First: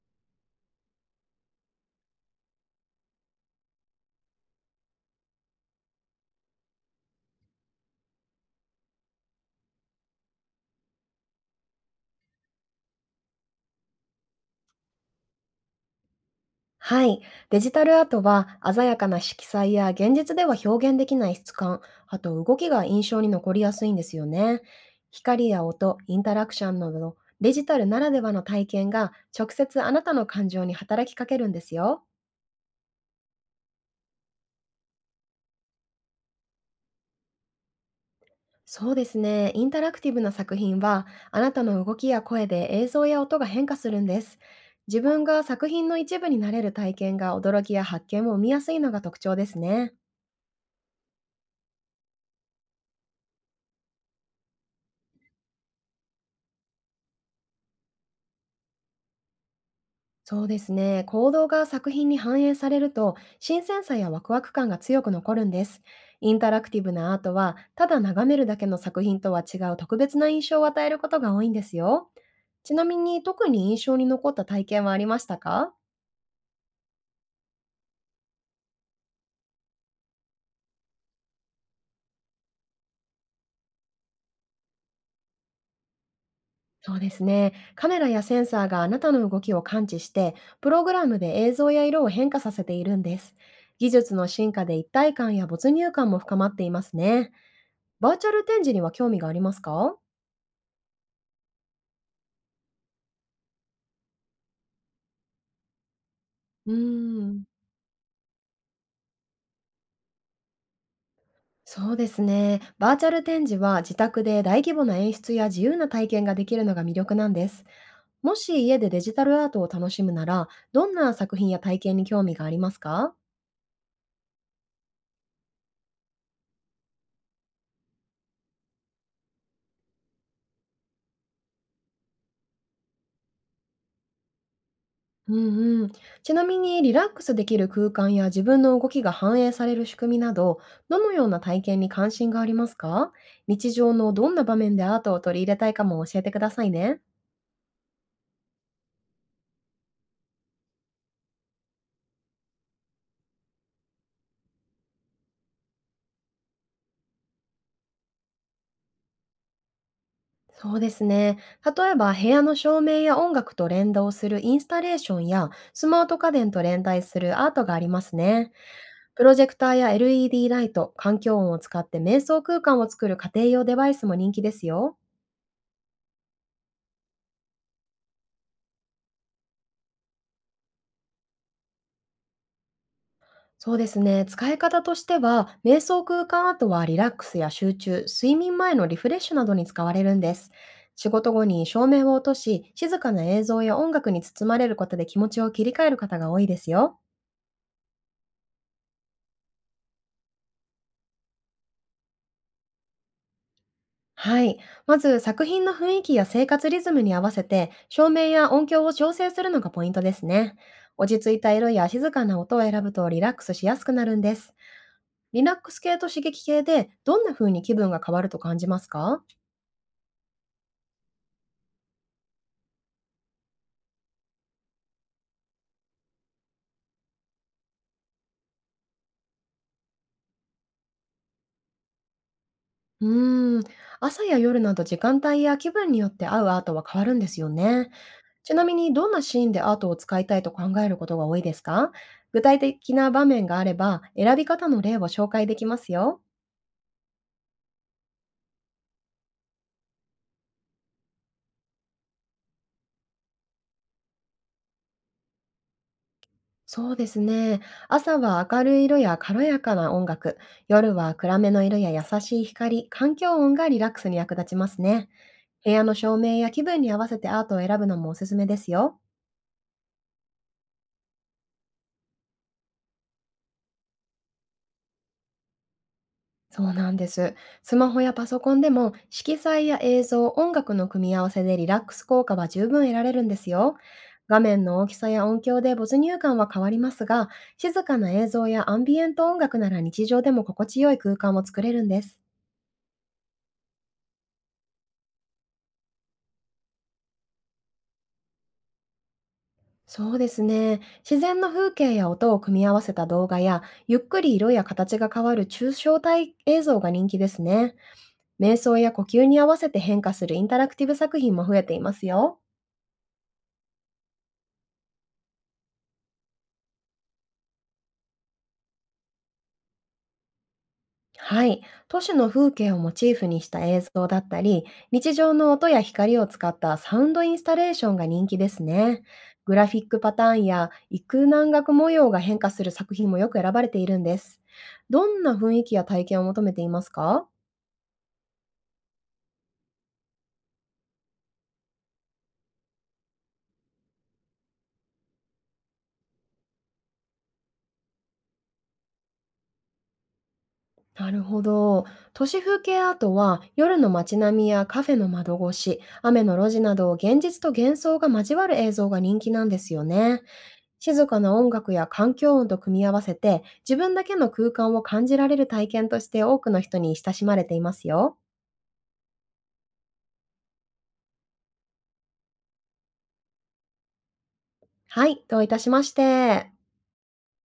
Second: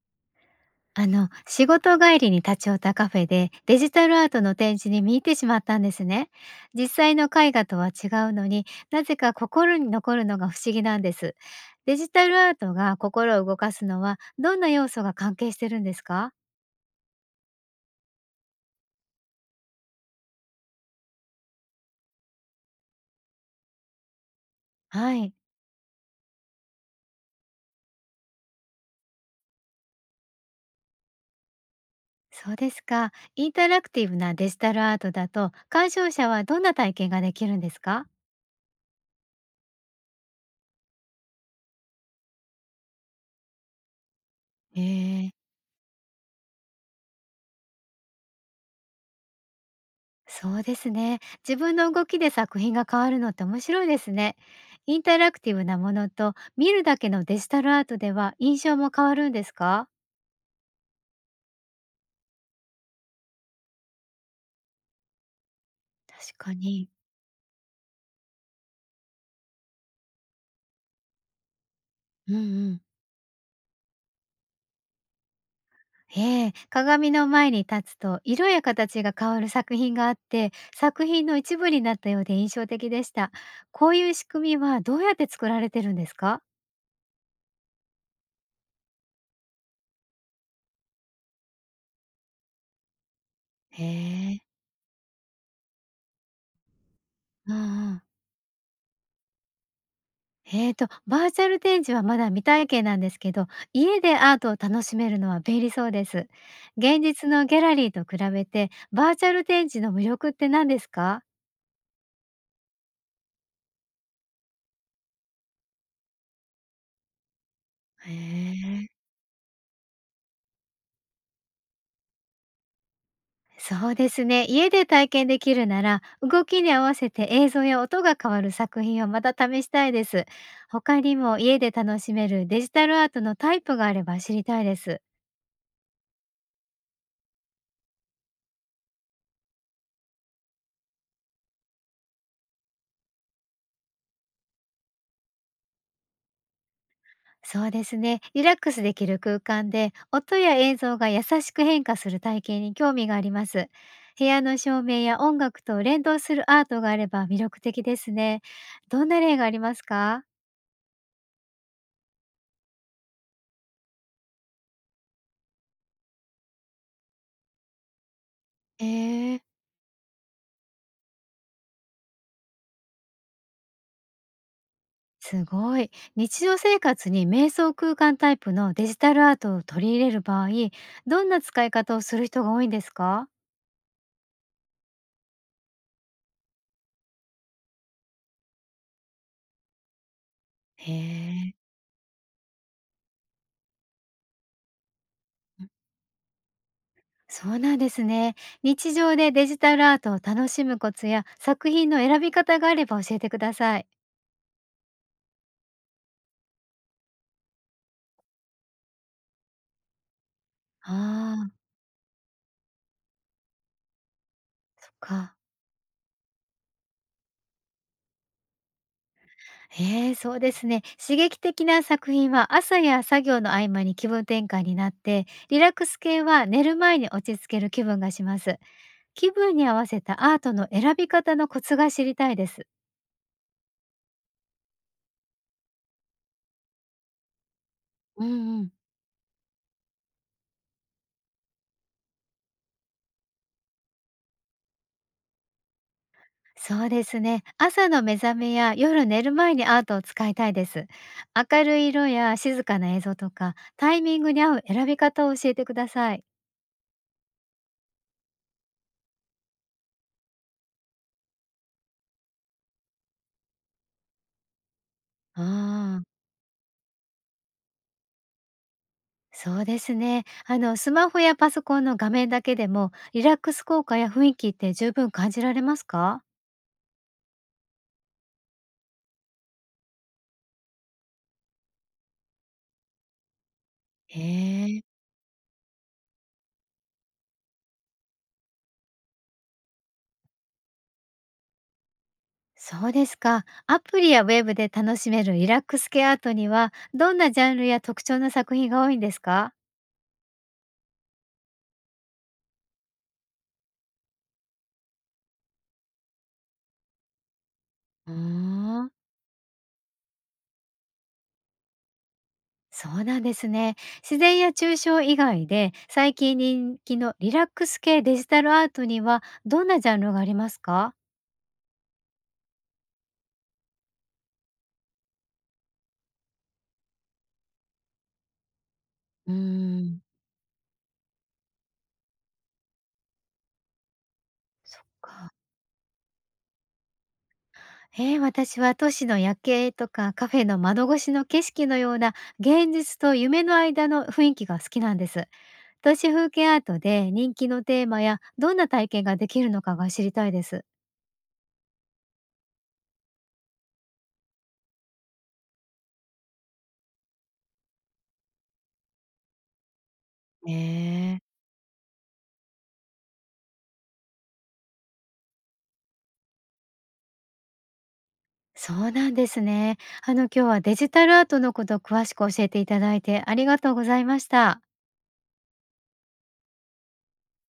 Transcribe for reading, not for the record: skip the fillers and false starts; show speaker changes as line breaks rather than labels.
仕事帰りに立ち寄ったカフェでデジタルアートの展示に見入ってしまったんですね。実際の絵画とは違うのになぜか心に残るのが不思議なんです。デジタルアートが心を動かすのはどんな要素が関係してるんですか？
はい。デジタルアートは鮮やかな色彩や現実では表現できない質感、あと動きが印象に残りやすいんですよね。
はい、
光や音、インタラクションなどデジタルならではの体験が、直接あなたの感情に働きかけるんですよ。
そうですか。インタラクティブなデジタルアートだと鑑賞者はどんな体験ができるんですか？
そうですね。インタラクティブな作品は、あなたの動きや声で映像や音が変化するんです。
へ
自分
え、
が作品の一部になれる体験が、驚きや発見を生みやすいのが特徴ですね。
そうですね。自分の動きで作品が変わるのって面白いですね。インタラクティブなものと見るだけのデジタルアートでは印象も変わるんですか？
そうですね。行動が作品に反映されると、新鮮さやワクワク感が強く残るんです。イ
確
ンタ
か
ラクティ
に。
ブなアートは、ただ眺めるだけの作品とは違う特別な印象を与えることが多いんですよ。
うんう
ち
ん。
なみに、特に印象に残った体験はありましたか？
ええ、鏡の前に立つと色や形が変わる作品があって、作品の一部になったようで印象的でした。こういう仕組みはどうやって作られてるんですか？
そうですね。カメラやセンサーがあなたの動きを感知して、プログラムで映像や色を変化させているんです。
へ
技術の
え。
進化で、一体感や没入感も深まっていますね。
うんうん。
バーチャル展示には興味がありますか？
バーチャル展示はまだ未体験なんですけど、家でアートを楽しめるのは便利そうです。
うー
現実
ん。
のギャラリーと比べて、バーチャル展示の魅力って何ですか？
そうですね。バーチャル展示は、自宅で大規模な演出や自由な体験ができるのが魅力なんです。
へ
もし家
え。
でデジタルアートを楽しむなら、どんな作品や体験に興味がありますか？
そうですね、家で体験できるなら、動きに合わせて映像や音が変わる作品をまた試したいです。他にも家で楽しめるデジタルアートのタイプがあれば知りたいです。
うんうん。ちなみに、リラックスできる空間や自分の動きが反映される仕組みなど、どのような体験に関心がありますか？日常のどんな場面でアートを取り入れたいかも教えてくださいね。
そうですね。リラックスできる空間で、音や映像が優しく変化する体験に興味があります。部屋の照明や音楽と連動するアートがあれば魅力的ですね。どんな例がありますか？
そうですね。例えば、部屋の照明や音楽と連動するインスタレーションや、スマート家電と連帯するアートがありますね。プロ
えー、
ジェクターや LED ライト、環境音を使って瞑想空間を作る家庭用デバイスも人気ですよ。
すごい。日常生活に瞑想空間タイプのデジタルアートを取り入れる場合、どんな使い方をする人が多いんですか？
そうですね。使い方としては、瞑想空間アートはリラックスや集中、睡眠前のリフレッシュなどに使われるんです。
へ
仕事後
え。
に照明を落とし、静かな映像や音楽に包まれることで、気持ちを切り替える方が多いですよ。
そうなんですね。日常でデジタルアートを楽しむコツや作品の選び方があれば教えてください。
はい。まず、作品の雰囲気や生活リズムに合わせて照明や音響を調整するのがポイントですね。
あ
落ち着いた
あ、
色や静かな音を選ぶと、リラックスしやすくなるんです。
そっか。
リラックス系と刺激系で、どんな風に気分が変わると感じますか？
ええ、そうですね。刺激的な作品は朝や作業の合間に気分転換になって、リラックス系は寝る前に落ち着ける気分がします。気分に合わせたアートの選び方のコツが知りたいです。
うーん。朝や夜など、時間帯や気分によって合うアートは変わるんですよね。
う
ち
んう
な
ん。
みに、どんなシーンでアートを使いたいと考えることが多いですか？具体的な場面があれば、選び方の例を紹介できますよ。
そうですね。朝の目覚めや夜寝る前にアートを使いたいです。明るい色や静かな映像とか、タイミングに合う選び方を教えてください。
そうですね。朝は明るい色や軽やかな音楽、夜は暗めの色や優しい光、環境音がリラックスに役立ちますね。
あ
部屋の
あ。
照明や気分に合わせてアートを選ぶのもおすすめですよ。
そうですね。スマホやパソコンの画面だけでも、リラックス効果や雰囲気って十分感じられますか？
そうなんです。スマホやパソコンでも、色彩や映像、音楽の組み合わせでリラックス効果は十分得られるんですよ。画面
へ
の
え。
大きさや音響で没入感は変わりますが、静かな映像やアンビエント音楽なら、日常でも心地よい空間を作れるんです。
そうですか。アプリやウェブで楽しめるリラックス系アートには、どんなジャンルや特徴の作品が多いんですか？
そうですね。自然の風景や音を組み合わせた動画や、ゆっくり色や形が変わる抽象体映像が人気ですね。
うー
瞑想
ん。
や呼吸に合わせて変化するインタラクティブ作品も増えていますよ。
そうなんですね。自然や抽象以外で、最近人気のリラックス系デジタルアートには、どんなジャンルがありますか？
はい。都市の風景をモチーフにした映像だったり、日常の音や光を使ったサウンドインスタレーションが人気ですね。
うー
グラフィック
ん。
パターンや幾何学模様が変化する作品もよく選ばれているんです。
そっ
どん
か。
な雰囲気や体験を求めていますか？
ええ、私は都市の夜景とかカフェの窓越しの景色のような現実と夢の間の雰囲気が好きなんです。都市風景アートで人気のテーマやどんな体験ができるのかが知りたいです。
なるほど。都市風景アートは、夜の街並みやカフェの窓越し、雨の路地など、現実と幻想が交わる映像が人気なんですよね。
ね
静
え
か
ー。
な音楽や環境音と組み合わせて、自分だけの空間を感じられる体験として多くの人に親しまれていますよ。
そうなんですね。あの、今日はデジタルアートのことを詳しく教えていただいてありがとうございました。
はい、どういたしまして。